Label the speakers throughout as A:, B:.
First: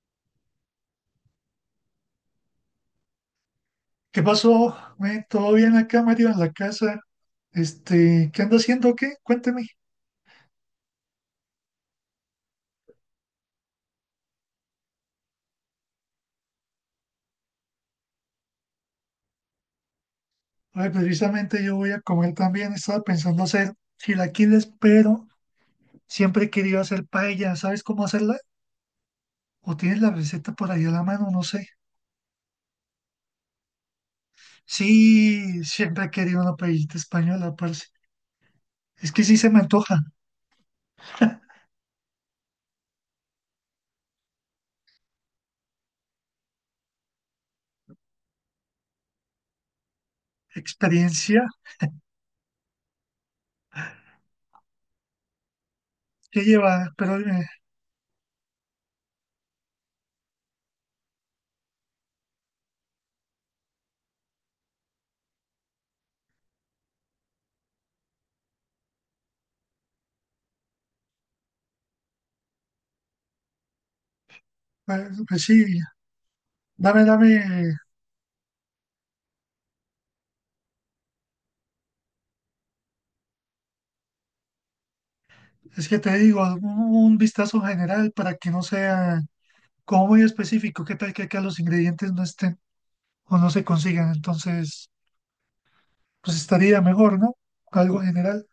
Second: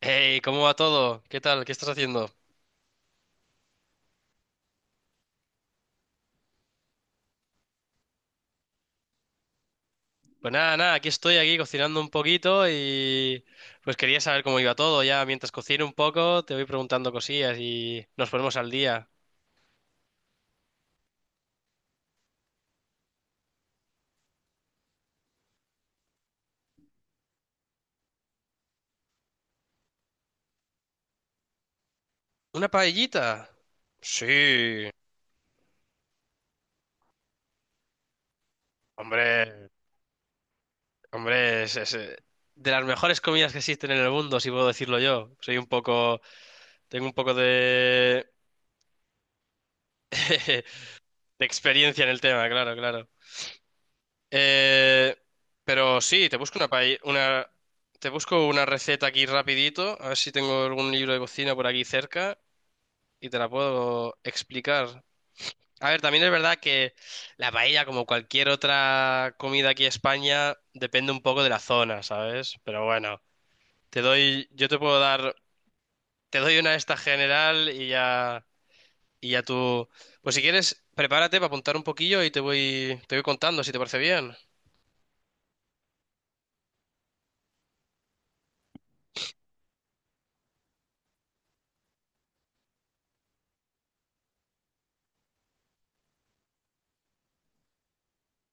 A: Hey, ¿cómo va todo? ¿Qué tal? ¿Qué estás haciendo?
B: ¿Qué pasó? ¿Todo bien acá, Mario, en la casa? ¿Qué ando haciendo? O ¿qué? Cuénteme.
A: Pues nada, aquí estoy aquí cocinando un poquito y pues quería saber cómo iba todo. Ya mientras cocino un poco, te voy preguntando cosillas y nos ponemos al día.
B: Ay, precisamente yo voy a comer también. Estaba pensando hacer chilaquiles, pero siempre he querido hacer paella. ¿Sabes cómo hacerla? ¿O tienes la receta por ahí a la mano? No sé.
A: ¿Una paellita? Sí,
B: Sí, siempre he querido una paellita española, parce. Es que sí se me
A: hombre,
B: antoja.
A: hombre, de las mejores comidas que existen en el mundo, si puedo decirlo yo. Soy un poco, tengo un poco de, de
B: Experiencia
A: experiencia en el tema, claro, claro. Eh, pero sí, te
B: que
A: busco una,
B: lleva,
A: paella,
B: pero
A: una, te busco una receta aquí rapidito, a ver si tengo algún libro de cocina por aquí cerca y te la puedo explicar. A ver, también es verdad que la paella, como cualquier otra comida aquí en España, depende un poco de la zona, ¿sabes? Pero bueno, te doy, yo te puedo
B: pues,
A: dar,
B: pues sí,
A: te doy una de esta
B: dame,
A: general
B: dame.
A: y ya tú, pues si quieres, prepárate para apuntar un poquillo y te voy contando si te parece bien.
B: Es que te digo, un vistazo general para que no sea como muy específico, qué tal que acá los ingredientes no estén o no se consigan, entonces pues estaría mejor, ¿no? Algo general.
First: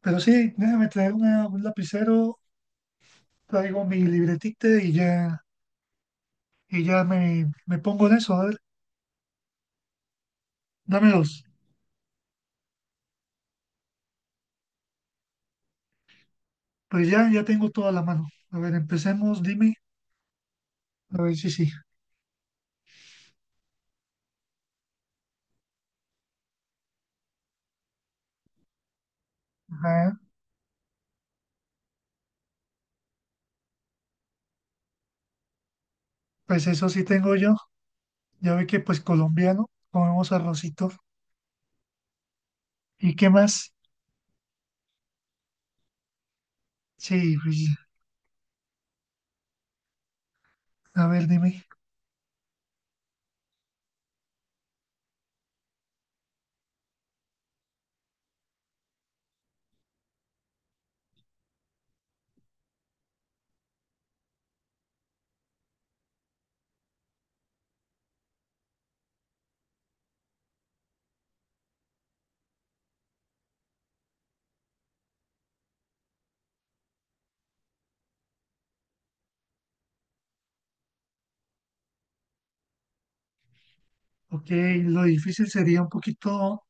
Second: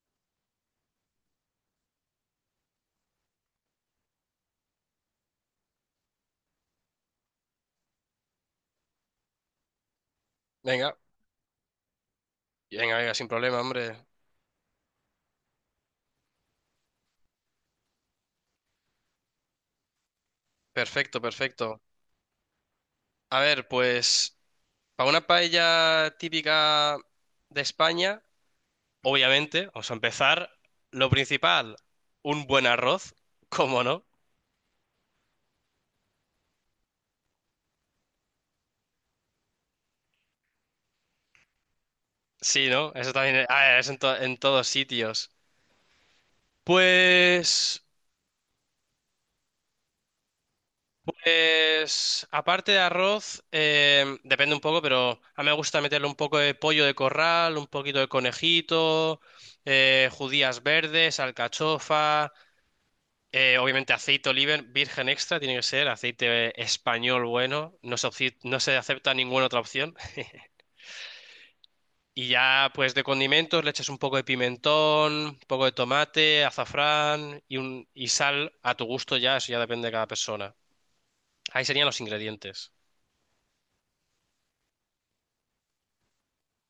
B: Pero sí, déjame traer un lapicero, traigo mi libretita y ya me pongo en eso, a ver,
A: Venga,
B: dame dos.
A: venga, venga, sin problema, hombre.
B: Pues ya, ya tengo toda la mano. A ver, empecemos, dime,
A: Perfecto,
B: a ver si sí.
A: perfecto. A ver, pues para una paella típica de España, obviamente, vamos a
B: Ajá,
A: empezar. Lo principal, un buen arroz, ¿cómo no?
B: pues eso sí tengo yo. Ya ve que pues colombiano, comemos arrocito.
A: Sí, ¿no? Eso
B: ¿Y qué
A: también es, a
B: más?
A: ver, es en todos sitios.
B: Sí, pues,
A: Pues,
B: a ver, dime.
A: pues, aparte de arroz, depende un poco, pero a mí me gusta meterle un poco de pollo de corral, un poquito de conejito, judías verdes, alcachofa. Obviamente aceite oliva virgen extra, tiene que ser aceite español bueno, no se acepta ninguna otra opción. Y ya pues de condimentos le echas un poco de pimentón, un poco de tomate, azafrán y sal a tu gusto ya, eso ya depende de cada persona. Ahí serían los ingredientes.
B: Ok, lo difícil sería un poquito.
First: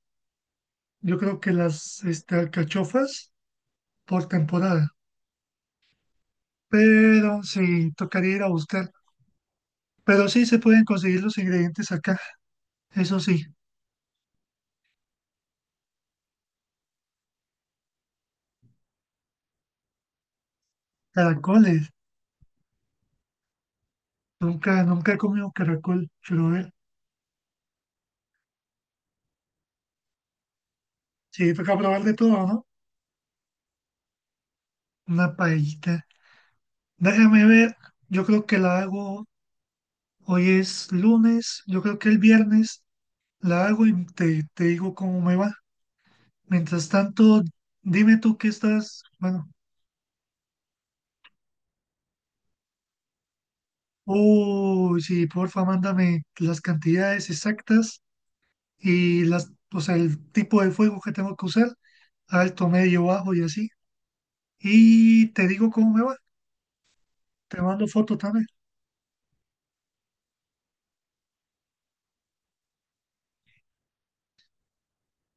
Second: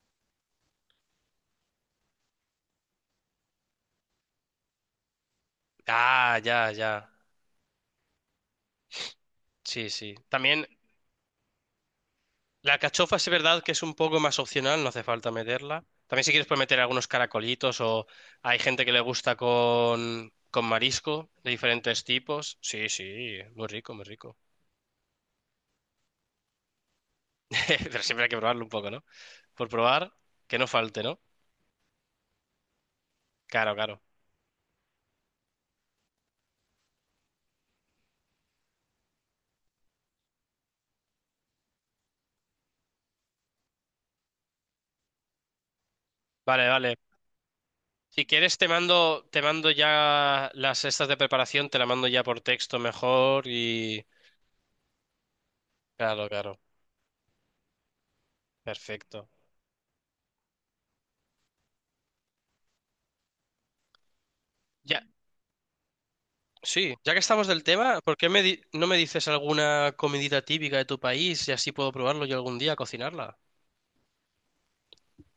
B: Yo creo que las alcachofas por temporada,
A: Ah, ya, ya.
B: pero sí, tocaría ir a buscar.
A: Sí, sí.
B: Pero sí se
A: También
B: pueden conseguir los ingredientes acá,
A: la cachofa
B: eso
A: sí es
B: sí,
A: verdad que es un poco más opcional, no hace falta meterla. También si quieres puedes meter algunos caracolitos o hay gente que le gusta con marisco de
B: caracoles.
A: diferentes tipos. Sí, sí, muy rico, muy rico.
B: Nunca he comido caracol, pero a ver,
A: Pero siempre hay que probarlo un poco, ¿no? Por probar, que no falte, ¿no?
B: sí, toca probar de todo, ¿no?
A: Claro, claro.
B: Una paellita. Déjame ver, yo creo que la hago, hoy es lunes, yo creo que el viernes la hago y te digo cómo me va.
A: Vale,
B: Mientras
A: vale.
B: tanto, dime
A: Si
B: tú qué
A: quieres te
B: estás,
A: mando, te
B: bueno.
A: mando ya las estas de preparación, te la mando ya por texto mejor y...
B: Uy, sí, porfa, mándame
A: Claro, claro.
B: las cantidades exactas y
A: Perfecto.
B: o sea, el tipo de fuego que tengo que usar, alto, medio, bajo y así.
A: Ya,
B: Y te digo cómo me va,
A: sí, ya que estamos
B: te
A: del
B: mando
A: tema,
B: foto
A: ¿por qué
B: también.
A: no me dices alguna comidita típica de tu país y así puedo probarlo yo algún día, cocinarla?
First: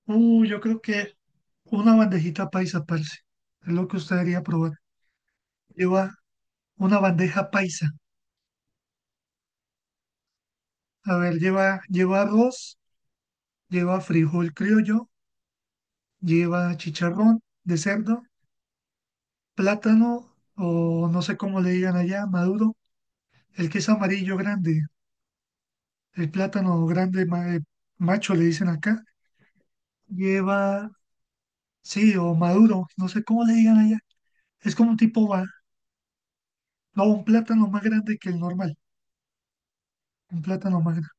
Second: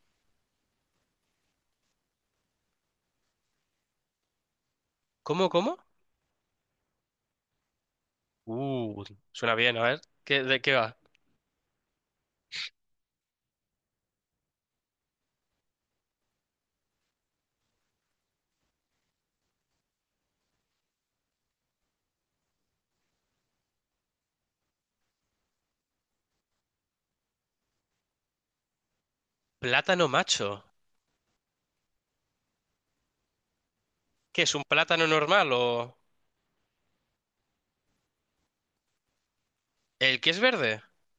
B: Uy, yo creo que una bandejita paisa, parce, es lo que usted debería probar.
A: ¿Cómo, cómo?
B: Lleva una bandeja paisa.
A: Uh, suena bien, a ver. ¿Qué, de qué va?
B: A ver, lleva arroz, lleva frijol criollo, lleva chicharrón de cerdo, plátano, o no sé cómo le digan allá, maduro. El queso amarillo grande, el plátano grande macho le dicen acá,
A: Plátano macho.
B: lleva, sí, o maduro, no sé cómo le digan allá.
A: ¿Qué es un
B: Es como un
A: plátano
B: tipo,
A: normal o
B: no, un plátano más grande que el normal,
A: el que es
B: un plátano
A: verde?
B: más grande.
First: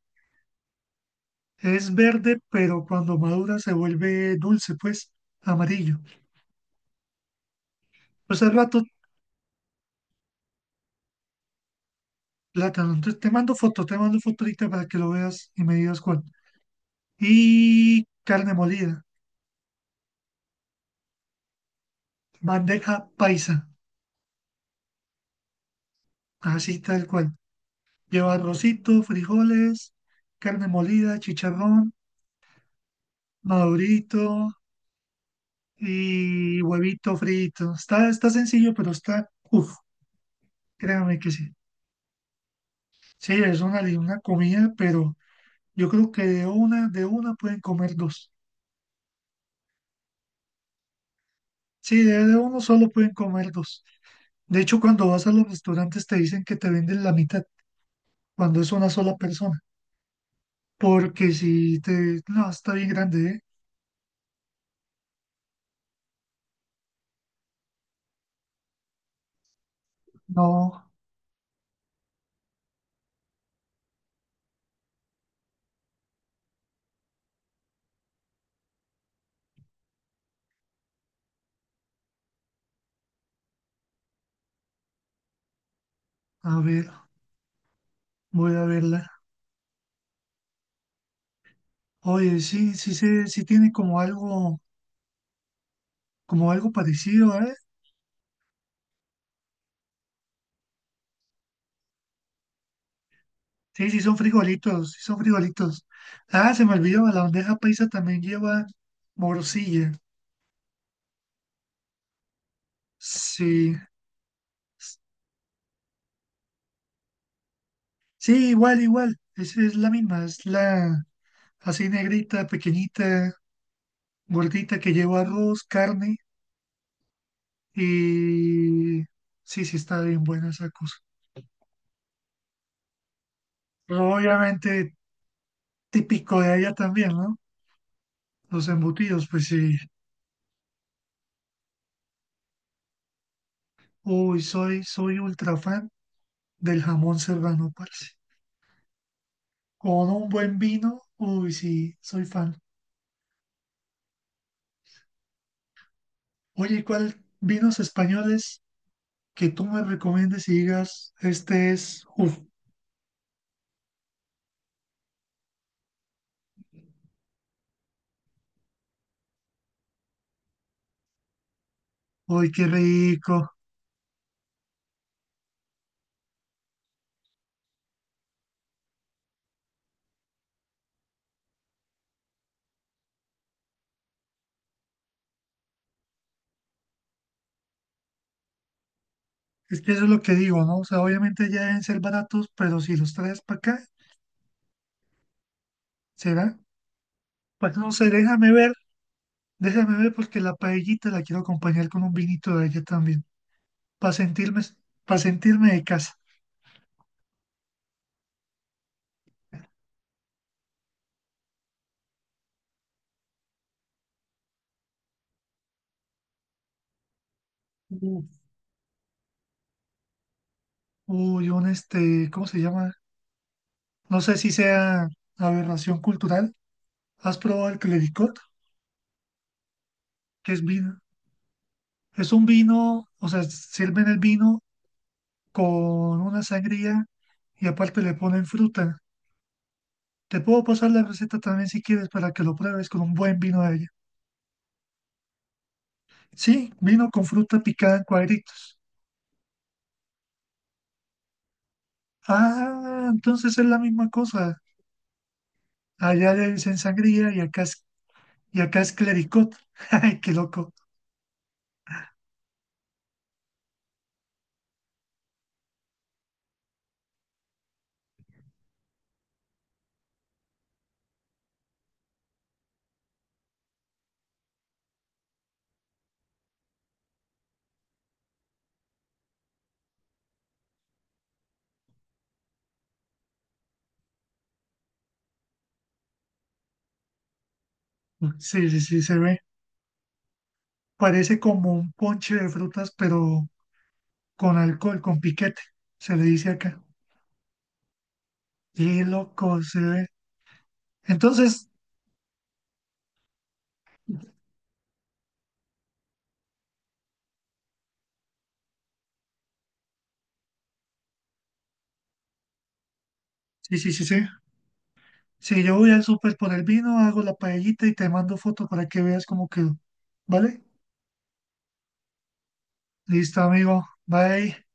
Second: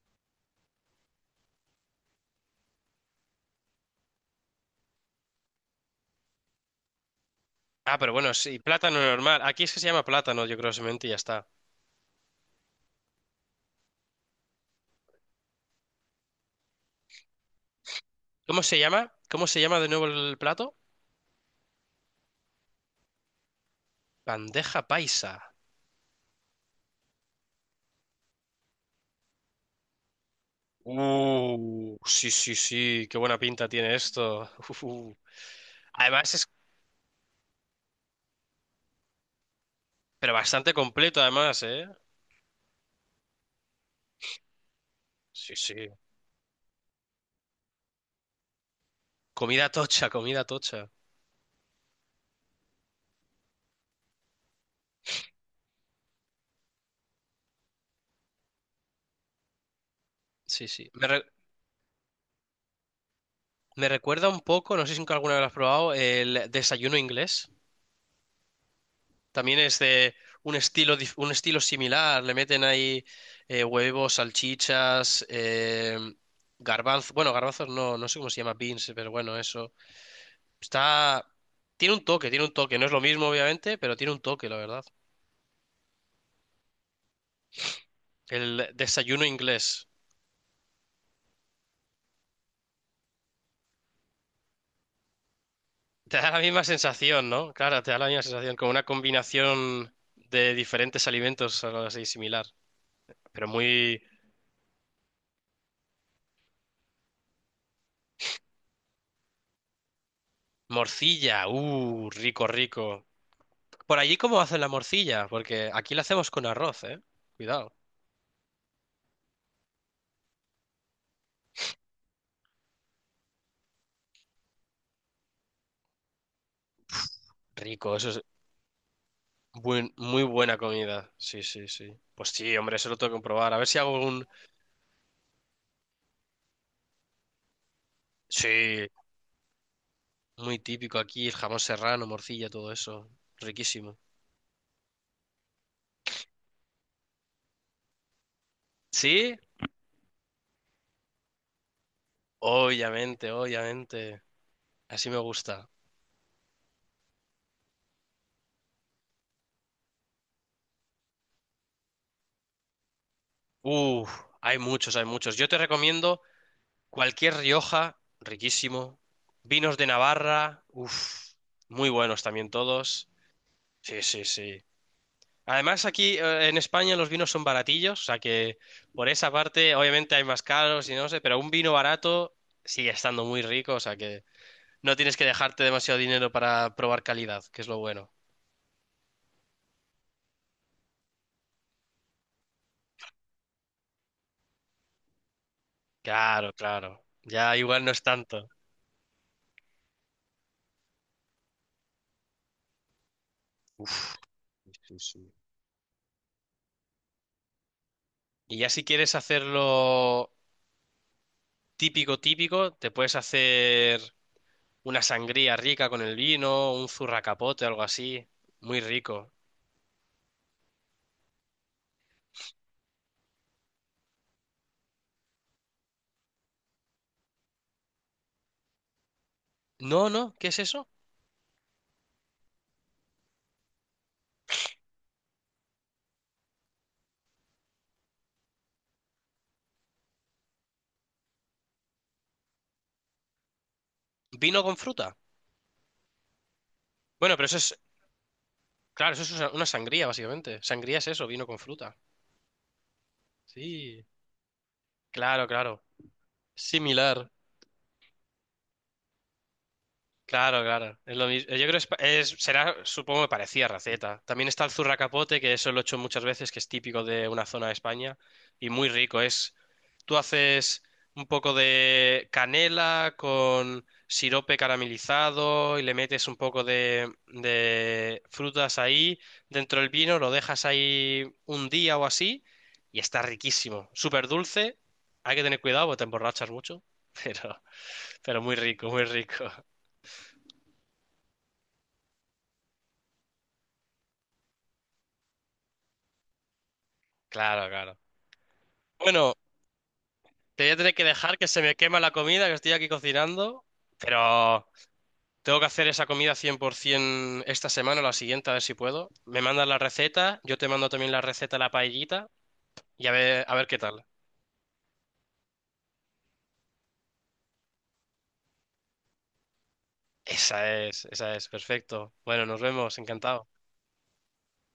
B: Es verde, pero cuando madura se vuelve dulce, pues, amarillo.
A: Ah, pero bueno,
B: Pues al
A: sí,
B: rato,
A: plátano normal. Aquí es que se llama plátano, yo creo, simplemente y ya está.
B: plátano. Entonces te mando foto ahorita para que lo veas y me digas cuál. Y carne
A: ¿Cómo se
B: molida,
A: llama? ¿Cómo se llama de nuevo el plato?
B: bandeja paisa,
A: Bandeja paisa.
B: así tal cual. Lleva arrocito, frijoles, carne molida, chicharrón,
A: Sí, sí, sí, qué buena pinta tiene
B: madurito
A: esto. Además es
B: y huevito frito. Está, está sencillo, pero está, uff,
A: Pero bastante completo
B: créame que sí.
A: además, ¿eh?
B: Sí, es una comida, pero
A: Sí,
B: yo
A: sí.
B: creo que de una pueden comer dos.
A: Comida tocha, comida tocha.
B: Sí, de uno solo pueden comer dos. De hecho, cuando vas a los restaurantes te dicen que te venden la mitad, cuando es una sola persona.
A: Sí, sí.
B: Porque si te... No, está bien grande, ¿eh?
A: Me recuerda un poco, no sé si nunca alguna vez lo has probado, el desayuno inglés. También es de un
B: No,
A: estilo, un estilo similar. Le meten ahí huevos, salchichas, garbanzos. Bueno, garbanzos no, no sé cómo se llama, beans, pero bueno, eso. Está... Tiene un toque, tiene un toque. No es lo mismo, obviamente, pero tiene un toque, la verdad.
B: a ver, voy a
A: El
B: verla.
A: desayuno inglés.
B: Oye, sí, sí, tiene
A: Te da la
B: como
A: misma
B: algo
A: sensación,
B: parecido,
A: ¿no?
B: ¿eh?
A: Claro, te da la misma sensación, como una combinación de diferentes alimentos, algo así similar. Pero
B: Sí, sí
A: muy
B: son frijolitos, sí son frijolitos. Ah, se me olvidó, la bandeja paisa también lleva morcilla.
A: morcilla, rico, rico.
B: Sí,
A: Por allí, ¿cómo hacen la morcilla? Porque aquí la hacemos con arroz, ¿eh? Cuidado.
B: sí, igual, igual, es la misma, es la así negrita, pequeñita, gordita que lleva arroz, carne
A: Rico, eso es
B: y sí, sí está
A: muy
B: bien buena
A: buena
B: esa cosa.
A: comida. Sí, sí, sí. Pues sí, hombre, eso lo tengo que probar. A ver si hago
B: Pero
A: un...
B: obviamente típico de allá también, ¿no? Los
A: Sí,
B: embutidos, pues sí.
A: muy típico aquí, el jamón serrano, morcilla, todo eso. Riquísimo.
B: Uy, soy ultra fan del jamón serrano, parce.
A: ¿Sí?
B: Con un buen vino, uy, sí, soy fan.
A: Obviamente, obviamente. Así me gusta.
B: Oye, ¿cuál vinos españoles que tú me recomiendes y digas, este es, uff,
A: Uf, hay muchos, hay muchos. Yo te recomiendo cualquier Rioja, riquísimo. Vinos de Navarra, uf, muy buenos también
B: uy, qué
A: todos.
B: rico?
A: Sí, sí, sí. Además, aquí en España los vinos son baratillos, o sea que por esa parte, obviamente hay más caros y no sé, pero un vino barato sigue estando muy rico, o sea que no tienes que dejarte demasiado dinero para probar calidad, que es lo bueno.
B: Es que eso es lo que digo, ¿no? O sea, obviamente ya deben ser baratos, pero si los traes para acá,
A: Claro,
B: ¿será?
A: claro. Ya
B: Pues
A: igual no
B: no
A: es
B: sé,
A: tanto.
B: déjame ver porque la paellita la quiero acompañar con un vinito de ella también, para
A: Uf,
B: sentirme,
A: sí, sí.
B: para
A: Sí.
B: sentirme de casa.
A: Y ya si quieres hacerlo típico, típico, te puedes hacer una sangría rica con el vino, un zurracapote, algo así,
B: Uf.
A: muy rico.
B: Uy, un este, ¿cómo se llama? No sé si sea aberración cultural. ¿Has probado el clericot?
A: No, no, ¿qué
B: Que
A: es
B: es
A: eso?
B: vino. Es un vino, o sea, sirven el vino con una sangría y aparte le ponen fruta. Te puedo pasar la receta también si quieres para que lo pruebes con un buen vino de ella.
A: Vino con fruta.
B: Sí, vino con
A: Bueno, pero eso
B: fruta
A: es,
B: picada en cuadritos.
A: claro, eso es una sangría, básicamente. Sangría es eso, vino con fruta.
B: Ah, entonces es la
A: Sí,
B: misma cosa.
A: claro, claro.
B: Allá le dicen
A: Similar.
B: sangría y y acá es clericot. Ay, qué
A: Claro,
B: loco.
A: claro. Es lo mismo. Yo creo que será, supongo que parecía raceta. También está el zurracapote, que eso lo he hecho muchas veces, que es típico de una zona de España y muy rico. Es, tú haces un poco de canela con sirope caramelizado y le metes un poco de frutas ahí dentro del vino, lo dejas ahí un día o así y está riquísimo. Súper dulce. Hay que tener cuidado porque te emborrachas mucho, pero, pero muy
B: Sí, sí,
A: rico,
B: sí,
A: muy
B: se ve.
A: rico.
B: Parece como un ponche de frutas, pero con alcohol, con piquete, se le dice acá.
A: Claro, claro.
B: Y
A: Bueno,
B: loco se ve.
A: te voy a tener que dejar que se
B: Entonces,
A: me quema la comida que estoy aquí cocinando, pero tengo que hacer esa comida 100% esta semana o la siguiente, a ver si puedo. Me mandas la receta, yo te mando también la receta de la paellita y a ver qué
B: sí, sí,
A: tal.
B: sí, sí. Si yo voy al súper por el vino, hago la paellita y te mando foto para que veas cómo quedó. ¿Vale?
A: Esa es, perfecto. Bueno, nos vemos,
B: Listo,
A: encantado.
B: amigo. Bye.